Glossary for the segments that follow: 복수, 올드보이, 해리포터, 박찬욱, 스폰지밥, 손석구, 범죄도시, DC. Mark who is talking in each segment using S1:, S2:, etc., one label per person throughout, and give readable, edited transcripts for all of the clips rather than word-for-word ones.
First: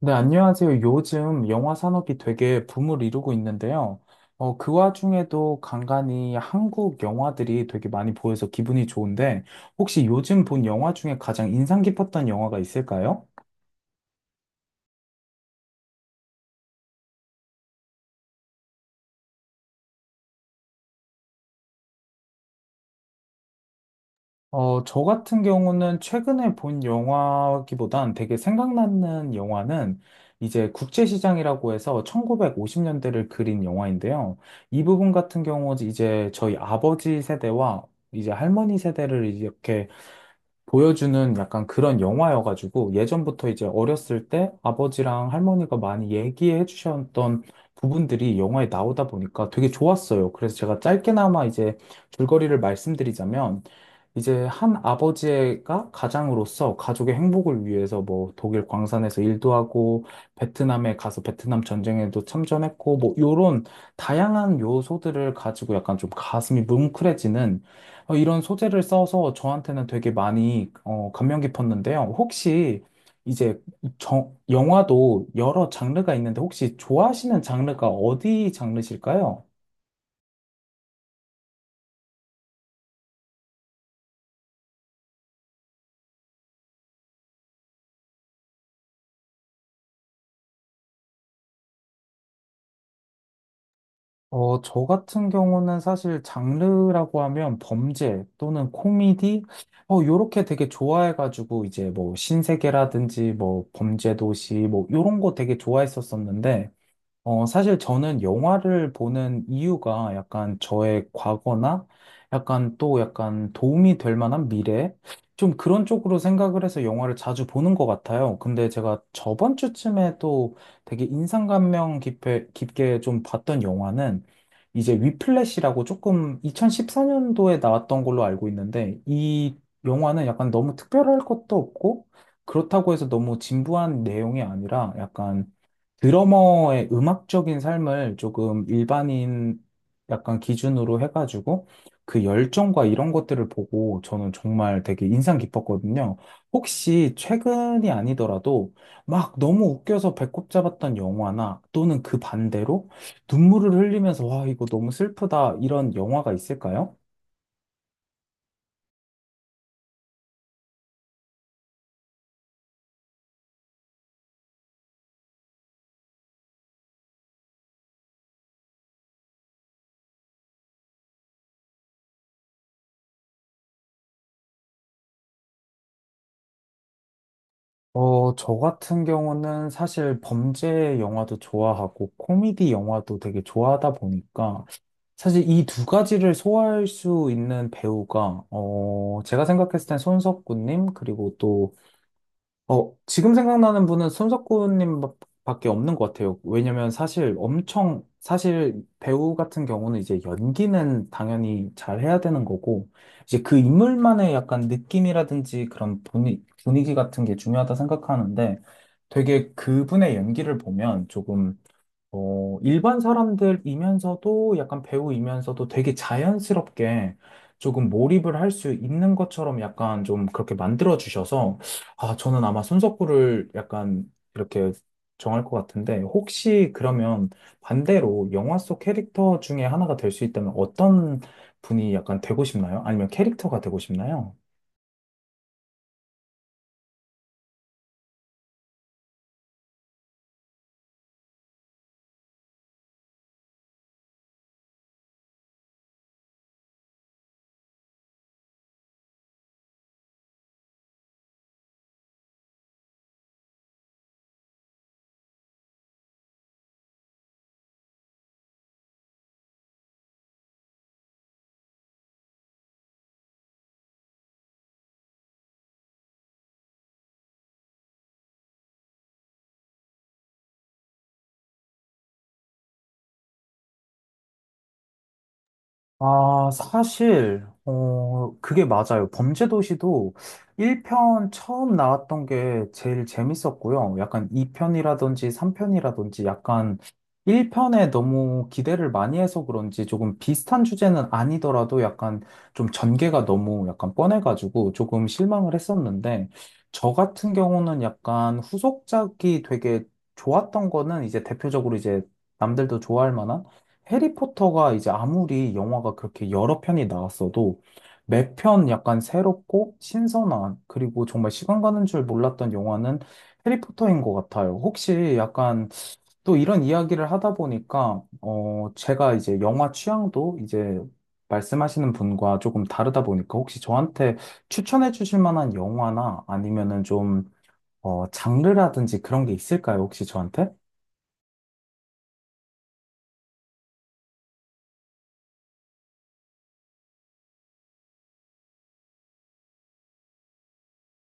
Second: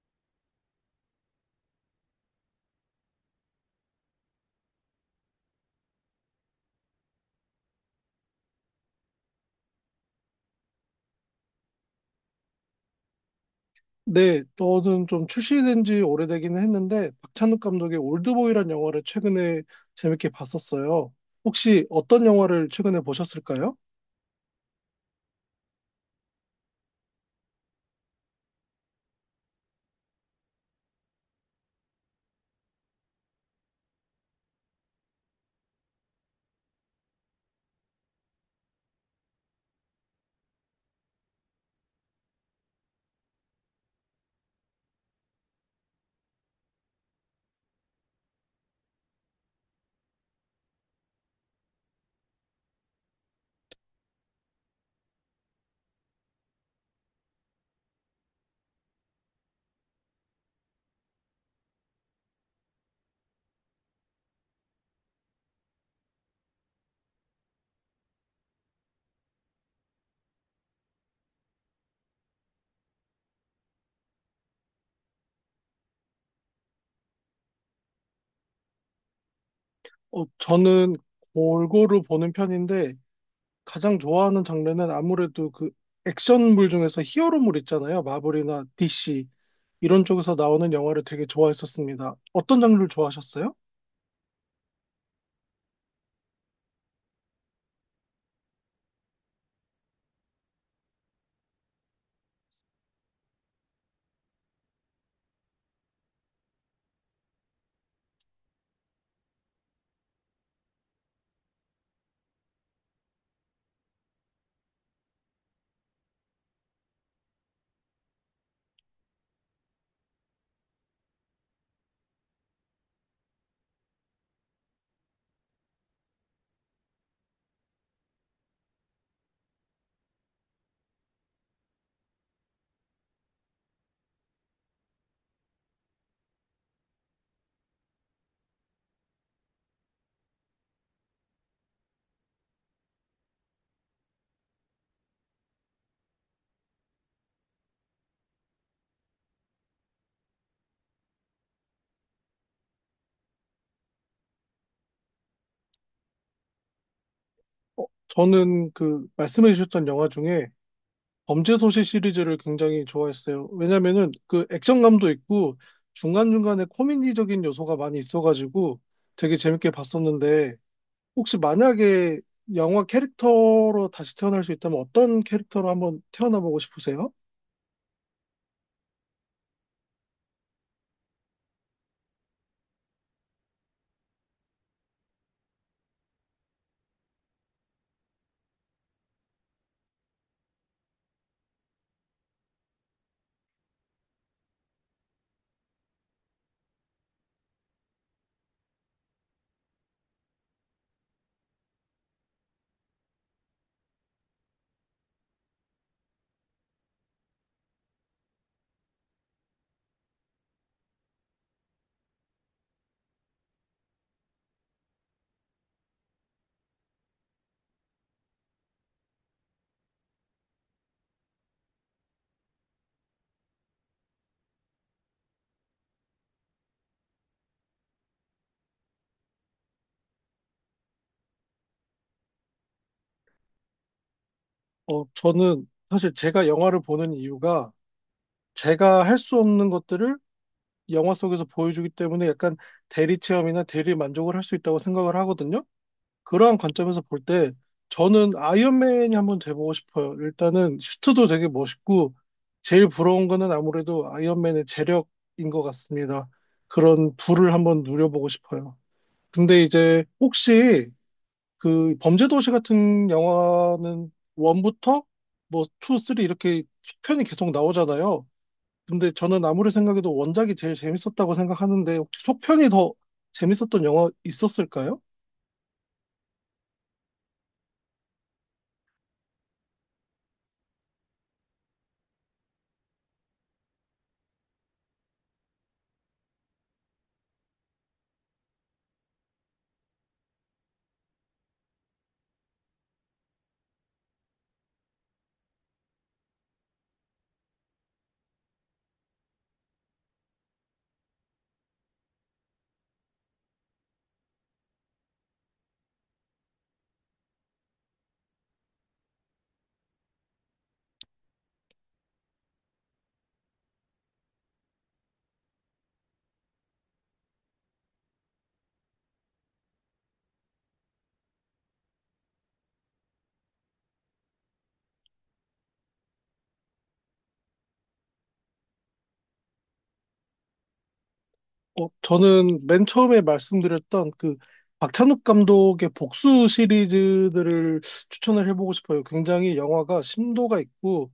S1: 네, 안녕하세요. 요즘 영화 산업이 되게 붐을 이루고 있는데요. 그 와중에도 간간이 한국 영화들이 되게 많이 보여서 기분이 좋은데, 혹시 요즘 본 영화 중에 가장 인상 깊었던 영화가 있을까요?
S2: 네, 너는 좀 출시된 지 오래되긴 했는데 박찬욱 감독의 올드보이란 영화를 최근에 재밌게 봤었어요. 혹시 어떤 영화를 최근에 보셨을까요?
S1: 저 같은 경우는 최근에 본 영화기보단 되게 생각나는 영화는 이제 국제시장이라고 해서 1950년대를 그린 영화인데요. 이 부분 같은 경우 이제 저희 아버지 세대와 이제 할머니 세대를 이렇게 보여주는 약간 그런 영화여가지고 예전부터 이제 어렸을 때 아버지랑 할머니가 많이 얘기해 주셨던 부분들이 영화에 나오다 보니까 되게 좋았어요. 그래서 제가 짧게나마 이제 줄거리를 말씀드리자면 이제 한 아버지가 가장으로서 가족의 행복을 위해서 뭐 독일 광산에서 일도 하고 베트남에 가서 베트남 전쟁에도 참전했고 뭐 요런 다양한 요소들을 가지고 약간 좀 가슴이 뭉클해지는 이런 소재를 써서 저한테는 되게 많이 감명 깊었는데요. 혹시 이제 영화도 여러 장르가 있는데 혹시 좋아하시는 장르가 어디 장르실까요?
S2: 저는 골고루 보는 편인데 가장 좋아하는 장르는 아무래도 그 액션물 중에서 히어로물 있잖아요. 마블이나 DC 이런 쪽에서 나오는 영화를 되게 좋아했었습니다. 어떤 장르를 좋아하셨어요?
S1: 저 같은 경우는 사실 장르라고 하면 범죄 또는 코미디, 요렇게 되게 좋아해가지고 이제 뭐 신세계라든지 뭐 범죄도시 뭐 요런 거 되게 좋아했었었는데. 사실 저는 영화를 보는 이유가 약간 저의 과거나 약간 또 약간 도움이 될 만한 미래? 좀 그런 쪽으로 생각을 해서 영화를 자주 보는 것 같아요. 근데 제가 저번 주쯤에 또 되게 인상감명 깊게 좀 봤던 영화는 이제 위플래시라고 조금 2014년도에 나왔던 걸로 알고 있는데 이 영화는 약간 너무 특별할 것도 없고 그렇다고 해서 너무 진부한 내용이 아니라 약간 드러머의 음악적인 삶을 조금 일반인 약간 기준으로 해가지고 그 열정과 이런 것들을 보고 저는 정말 되게 인상 깊었거든요. 혹시 최근이 아니더라도 막 너무 웃겨서 배꼽 잡았던 영화나 또는 그 반대로 눈물을 흘리면서 와, 이거 너무 슬프다 이런 영화가 있을까요?
S2: 어, 저는 그 말씀해 주셨던 영화 중에 범죄도시 시리즈를 굉장히 좋아했어요. 왜냐면은 그 액션감도 있고 중간중간에 코미디적인 요소가 많이 있어가지고 되게 재밌게 봤었는데 혹시 만약에 영화 캐릭터로 다시 태어날 수 있다면 어떤 캐릭터로 한번 태어나보고 싶으세요?
S1: 저 같은 경우는 사실 범죄 영화도 좋아하고 코미디 영화도 되게 좋아하다 보니까 사실 이 두 가지를 소화할 수 있는 배우가, 제가 생각했을 땐 손석구님, 그리고 또, 지금 생각나는 분은 손석구님 밖에 없는 것 같아요. 왜냐면 사실 엄청, 사실 배우 같은 경우는 이제 연기는 당연히 잘 해야 되는 거고, 이제 그 인물만의 약간 느낌이라든지 그런 분위기 같은 게 중요하다 생각하는데, 되게 그분의 연기를 보면 조금 일반 사람들이면서도 약간 배우이면서도 되게 자연스럽게 조금 몰입을 할 수 있는 것처럼 약간 좀 그렇게 만들어 주셔서 아, 저는 아마 손석구를 약간 이렇게 정할 것 같은데 혹시 그러면 반대로 영화 속 캐릭터 중에 하나가 될 수 있다면 어떤 분이 약간 되고 싶나요? 아니면 캐릭터가 되고 싶나요?
S2: 저는 사실 제가 영화를 보는 이유가 제가 할 수 없는 것들을 영화 속에서 보여주기 때문에 약간 대리 체험이나 대리 만족을 할 수 있다고 생각을 하거든요. 그러한 관점에서 볼 때 저는 아이언맨이 한번 돼보고 싶어요. 일단은 슈트도 되게 멋있고 제일 부러운 거는 아무래도 아이언맨의 재력인 것 같습니다. 그런 부를 한번 누려보고 싶어요. 근데 이제 혹시 그 범죄도시 같은 영화는 원부터뭐 투, 쓰리 이렇게 속편이 계속 나오잖아요. 근데 저는 아무리 생각해도 원작이 제일 재밌었다고 생각하는데 혹시 속편이 더 재밌었던 영화 있었을까요?
S1: 아, 사실, 그게 맞아요. 범죄도시도 1편 처음 나왔던 게 제일 재밌었고요. 약간 2편이라든지 3편이라든지 약간 1편에 너무 기대를 많이 해서 그런지 조금 비슷한 주제는 아니더라도 약간 좀 전개가 너무 약간 뻔해가지고 조금 실망을 했었는데, 저 같은 경우는 약간 후속작이 되게 좋았던 거는 이제 대표적으로 이제 남들도 좋아할 만한 해리포터가 이제 아무리 영화가 그렇게 여러 편이 나왔어도 매 편 약간 새롭고 신선한 그리고 정말 시간 가는 줄 몰랐던 영화는 해리포터인 것 같아요. 혹시 약간 또 이런 이야기를 하다 보니까 어 제가 이제 영화 취향도 이제 말씀하시는 분과 조금 다르다 보니까 혹시 저한테 추천해 주실 만한 영화나 아니면은 좀 어 장르라든지 그런 게 있을까요? 혹시 저한테?
S2: 저는 맨 처음에 말씀드렸던 그 박찬욱 감독의 복수 시리즈들을 추천을 해보고 싶어요. 굉장히 영화가 심도가 있고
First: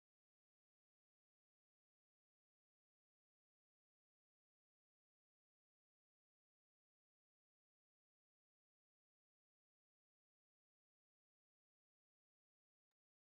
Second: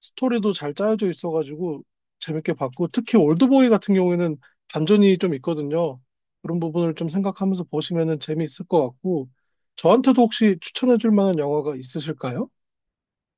S2: 스토리도 잘 짜여져 있어가지고 재밌게 봤고 특히 올드보이 같은 경우에는 반전이 좀 있거든요. 그런 부분을 좀 생각하면서 보시면은 재미있을 것 같고 저한테도 혹시 추천해 줄 만한 영화가 있으실까요?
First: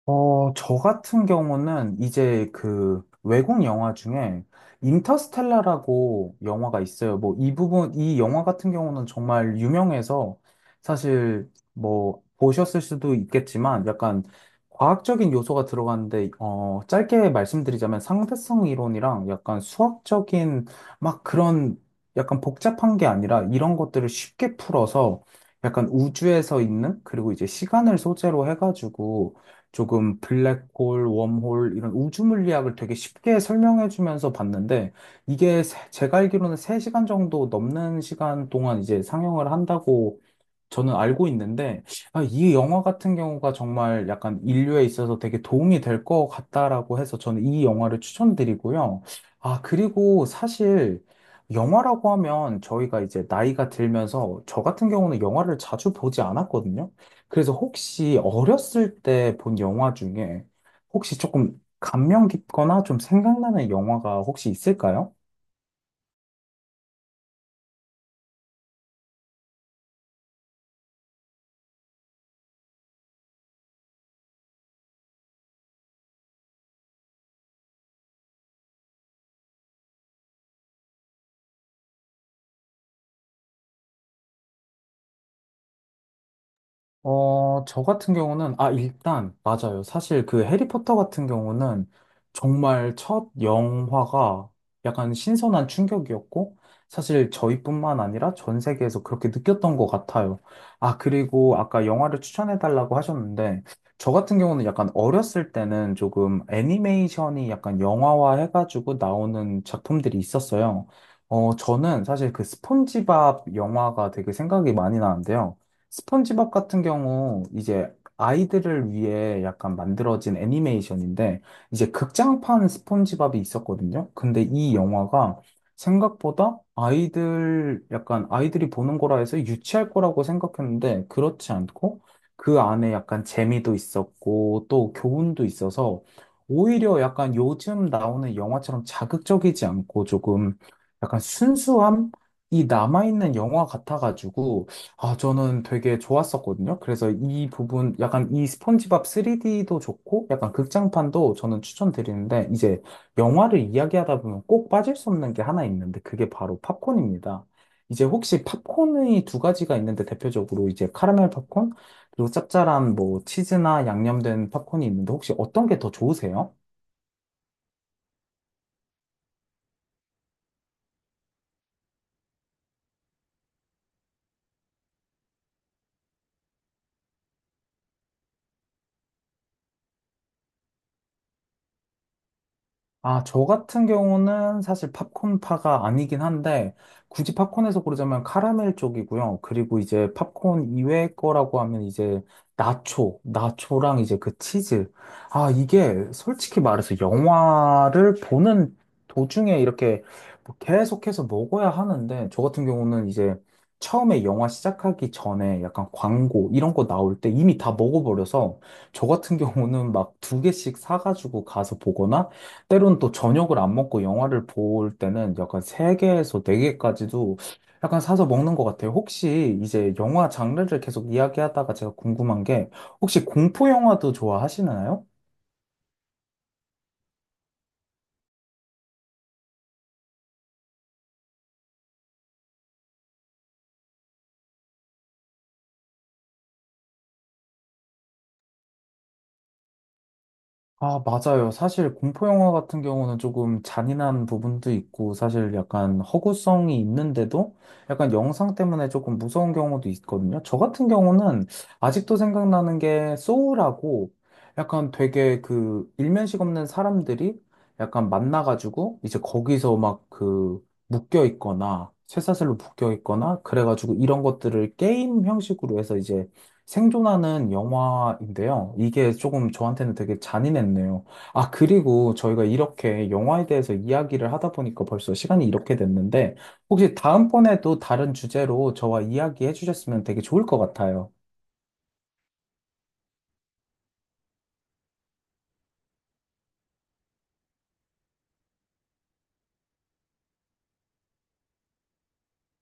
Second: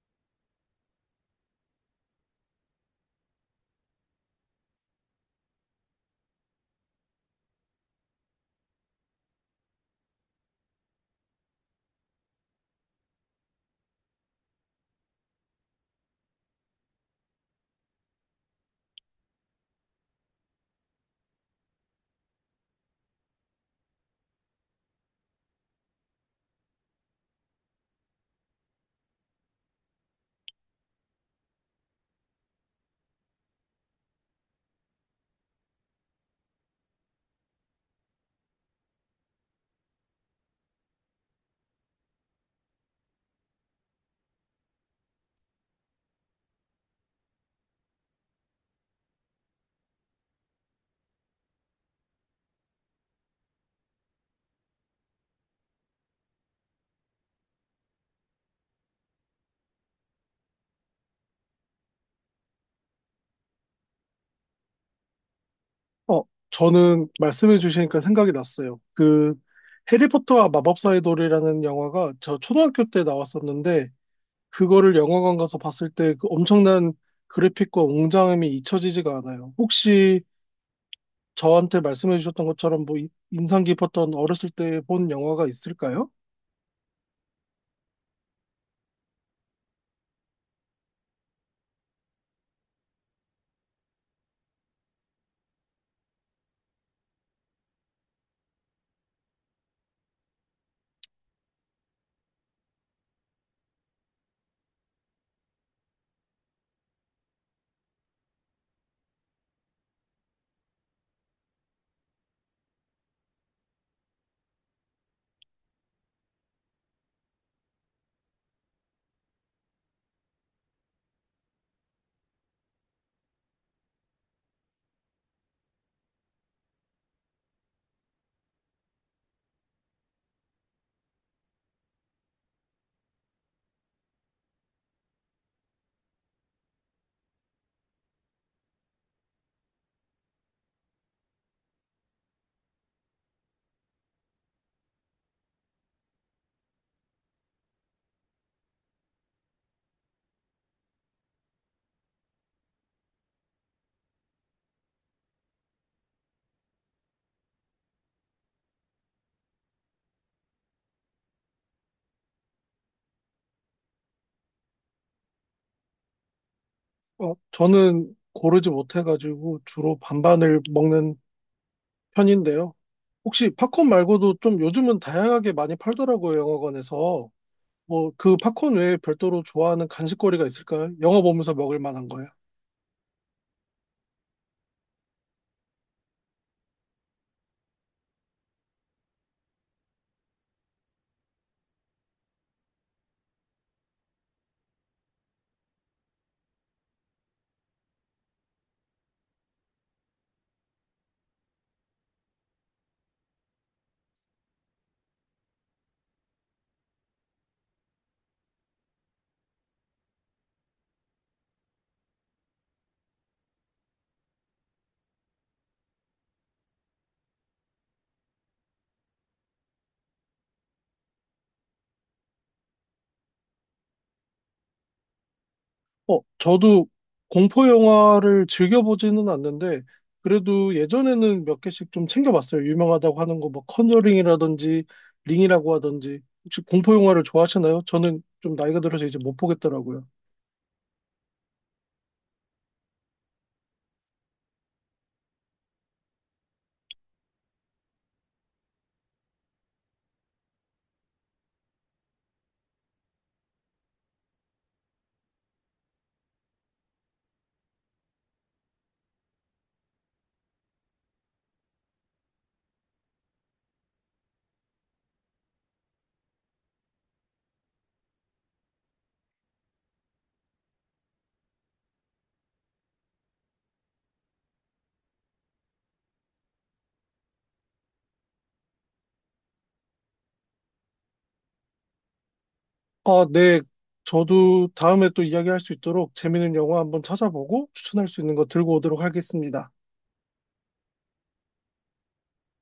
S1: 저 같은 경우는 이제 그 외국 영화 중에 인터스텔라라고 영화가 있어요. 뭐 이 부분, 이 영화 같은 경우는 정말 유명해서 사실 뭐 보셨을 수도 있겠지만 약간 과학적인 요소가 들어가는데, 짧게 말씀드리자면 상대성 이론이랑 약간 수학적인 막 그런 약간 복잡한 게 아니라 이런 것들을 쉽게 풀어서 약간 우주에서 있는 그리고 이제 시간을 소재로 해가지고 조금 블랙홀, 웜홀 이런 우주 물리학을 되게 쉽게 설명해 주면서 봤는데 이게 제가 알기로는 3시간 정도 넘는 시간 동안 이제 상영을 한다고 저는 알고 있는데, 아, 이 영화 같은 경우가 정말 약간 인류에 있어서 되게 도움이 될 것 같다라고 해서 저는 이 영화를 추천드리고요. 아, 그리고 사실 영화라고 하면 저희가 이제 나이가 들면서 저 같은 경우는 영화를 자주 보지 않았거든요. 그래서 혹시 어렸을 때 본 영화 중에 혹시 조금 감명 깊거나 좀 생각나는 영화가 혹시 있을까요?
S2: 어, 저는 말씀해 주시니까 생각이 났어요. 그 해리포터와 마법사의 돌이라는 영화가 저 초등학교 때 나왔었는데 그거를 영화관 가서 봤을 때 그 엄청난 그래픽과 웅장함이 잊혀지지가 않아요. 혹시 저한테 말씀해 주셨던 것처럼 뭐 인상 깊었던 어렸을 때 본 영화가 있을까요?
S1: 저 같은 경우는, 아, 일단, 맞아요. 사실 그 해리포터 같은 경우는 정말 첫 영화가 약간 신선한 충격이었고, 사실 저희뿐만 아니라 전 세계에서 그렇게 느꼈던 것 같아요. 아, 그리고 아까 영화를 추천해달라고 하셨는데, 저 같은 경우는 약간 어렸을 때는 조금 애니메이션이 약간 영화화 해가지고 나오는 작품들이 있었어요. 저는 사실 그 스폰지밥 영화가 되게 생각이 많이 나는데요. 스펀지밥 같은 경우 이제 아이들을 위해 약간 만들어진 애니메이션인데 이제 극장판 스폰지밥이 있었거든요. 근데 이 영화가 생각보다 아이들 약간 아이들이 보는 거라 해서 유치할 거라고 생각했는데 그렇지 않고 그 안에 약간 재미도 있었고 또 교훈도 있어서 오히려 약간 요즘 나오는 영화처럼 자극적이지 않고 조금 약간 순수함이 남아있는 영화 같아가지고 아, 저는 되게 좋았었거든요. 그래서 이 부분, 약간 이 스폰지밥 3D도 좋고, 약간 극장판도 저는 추천드리는데, 이제 영화를 이야기하다 보면 꼭 빠질 수 없는 게 하나 있는데, 그게 바로 팝콘입니다. 이제 혹시 팝콘의 두 가지가 있는데, 대표적으로 이제 카라멜 팝콘, 그리고 짭짤한 뭐 치즈나 양념된 팝콘이 있는데, 혹시 어떤 게 더 좋으세요?
S2: 저는 고르지 못해가지고 주로 반반을 먹는 편인데요. 혹시 팝콘 말고도 좀 요즘은 다양하게 많이 팔더라고요, 영화관에서. 뭐, 그 팝콘 외에 별도로 좋아하는 간식거리가 있을까요? 영화 보면서 먹을 만한 거예요.
S1: 아, 저 같은 경우는 사실 팝콘파가 아니긴 한데, 굳이 팝콘에서 고르자면 카라멜 쪽이고요. 그리고 이제 팝콘 이외 거라고 하면 이제 나초, 나초랑 이제 그 치즈. 아, 이게 솔직히 말해서 영화를 보는 도중에 이렇게 뭐 계속해서 먹어야 하는데, 저 같은 경우는 이제 처음에 영화 시작하기 전에 약간 광고 이런 거 나올 때 이미 다 먹어버려서, 저 같은 경우는 막 두 개씩 사가지고 가서 보거나, 때론 또 저녁을 안 먹고 영화를 볼 때는 약간 세개에서네개까지도 약간 사서 먹는 것 같아요. 혹시 이제 영화 장르를 계속 이야기하다가 제가 궁금한 게 혹시 공포 영화도 좋아하시나요?
S2: 저도 공포 영화를 즐겨보지는 않는데, 그래도 예전에는 몇 개씩 좀 챙겨봤어요. 유명하다고 하는 거, 뭐, 컨저링이라든지, 링이라고 하든지. 혹시 공포 영화를 좋아하시나요? 저는 좀 나이가 들어서 이제 못 보겠더라고요.
S1: 아, 맞아요. 사실 공포 영화 같은 경우는 조금 잔인한 부분도 있고, 사실 약간 허구성이 있는데도 약간 영상 때문에 조금 무서운 경우도 있거든요. 저 같은 경우는 아직도 생각나는 게 소울하고 약간 되게 그 일면식 없는 사람들이 약간 만나가지고 이제 거기서 막 그 묶여 있거나 쇠사슬로 묶여 있거나 그래가지고 이런 것들을 게임 형식으로 해서 이제 생존하는 영화인데요. 이게 조금 저한테는 되게 잔인했네요. 아, 그리고 저희가 이렇게 영화에 대해서 이야기를 하다 보니까 벌써 시간이 이렇게 됐는데, 혹시 다음번에도 다른 주제로 저와 이야기해 주셨으면 되게 좋을 것 같아요.
S2: 아, 네. 저도 다음에 또 이야기할 수 있도록 재밌는 영화 한번 찾아보고 추천할 수 있는 거 들고 오도록 하겠습니다.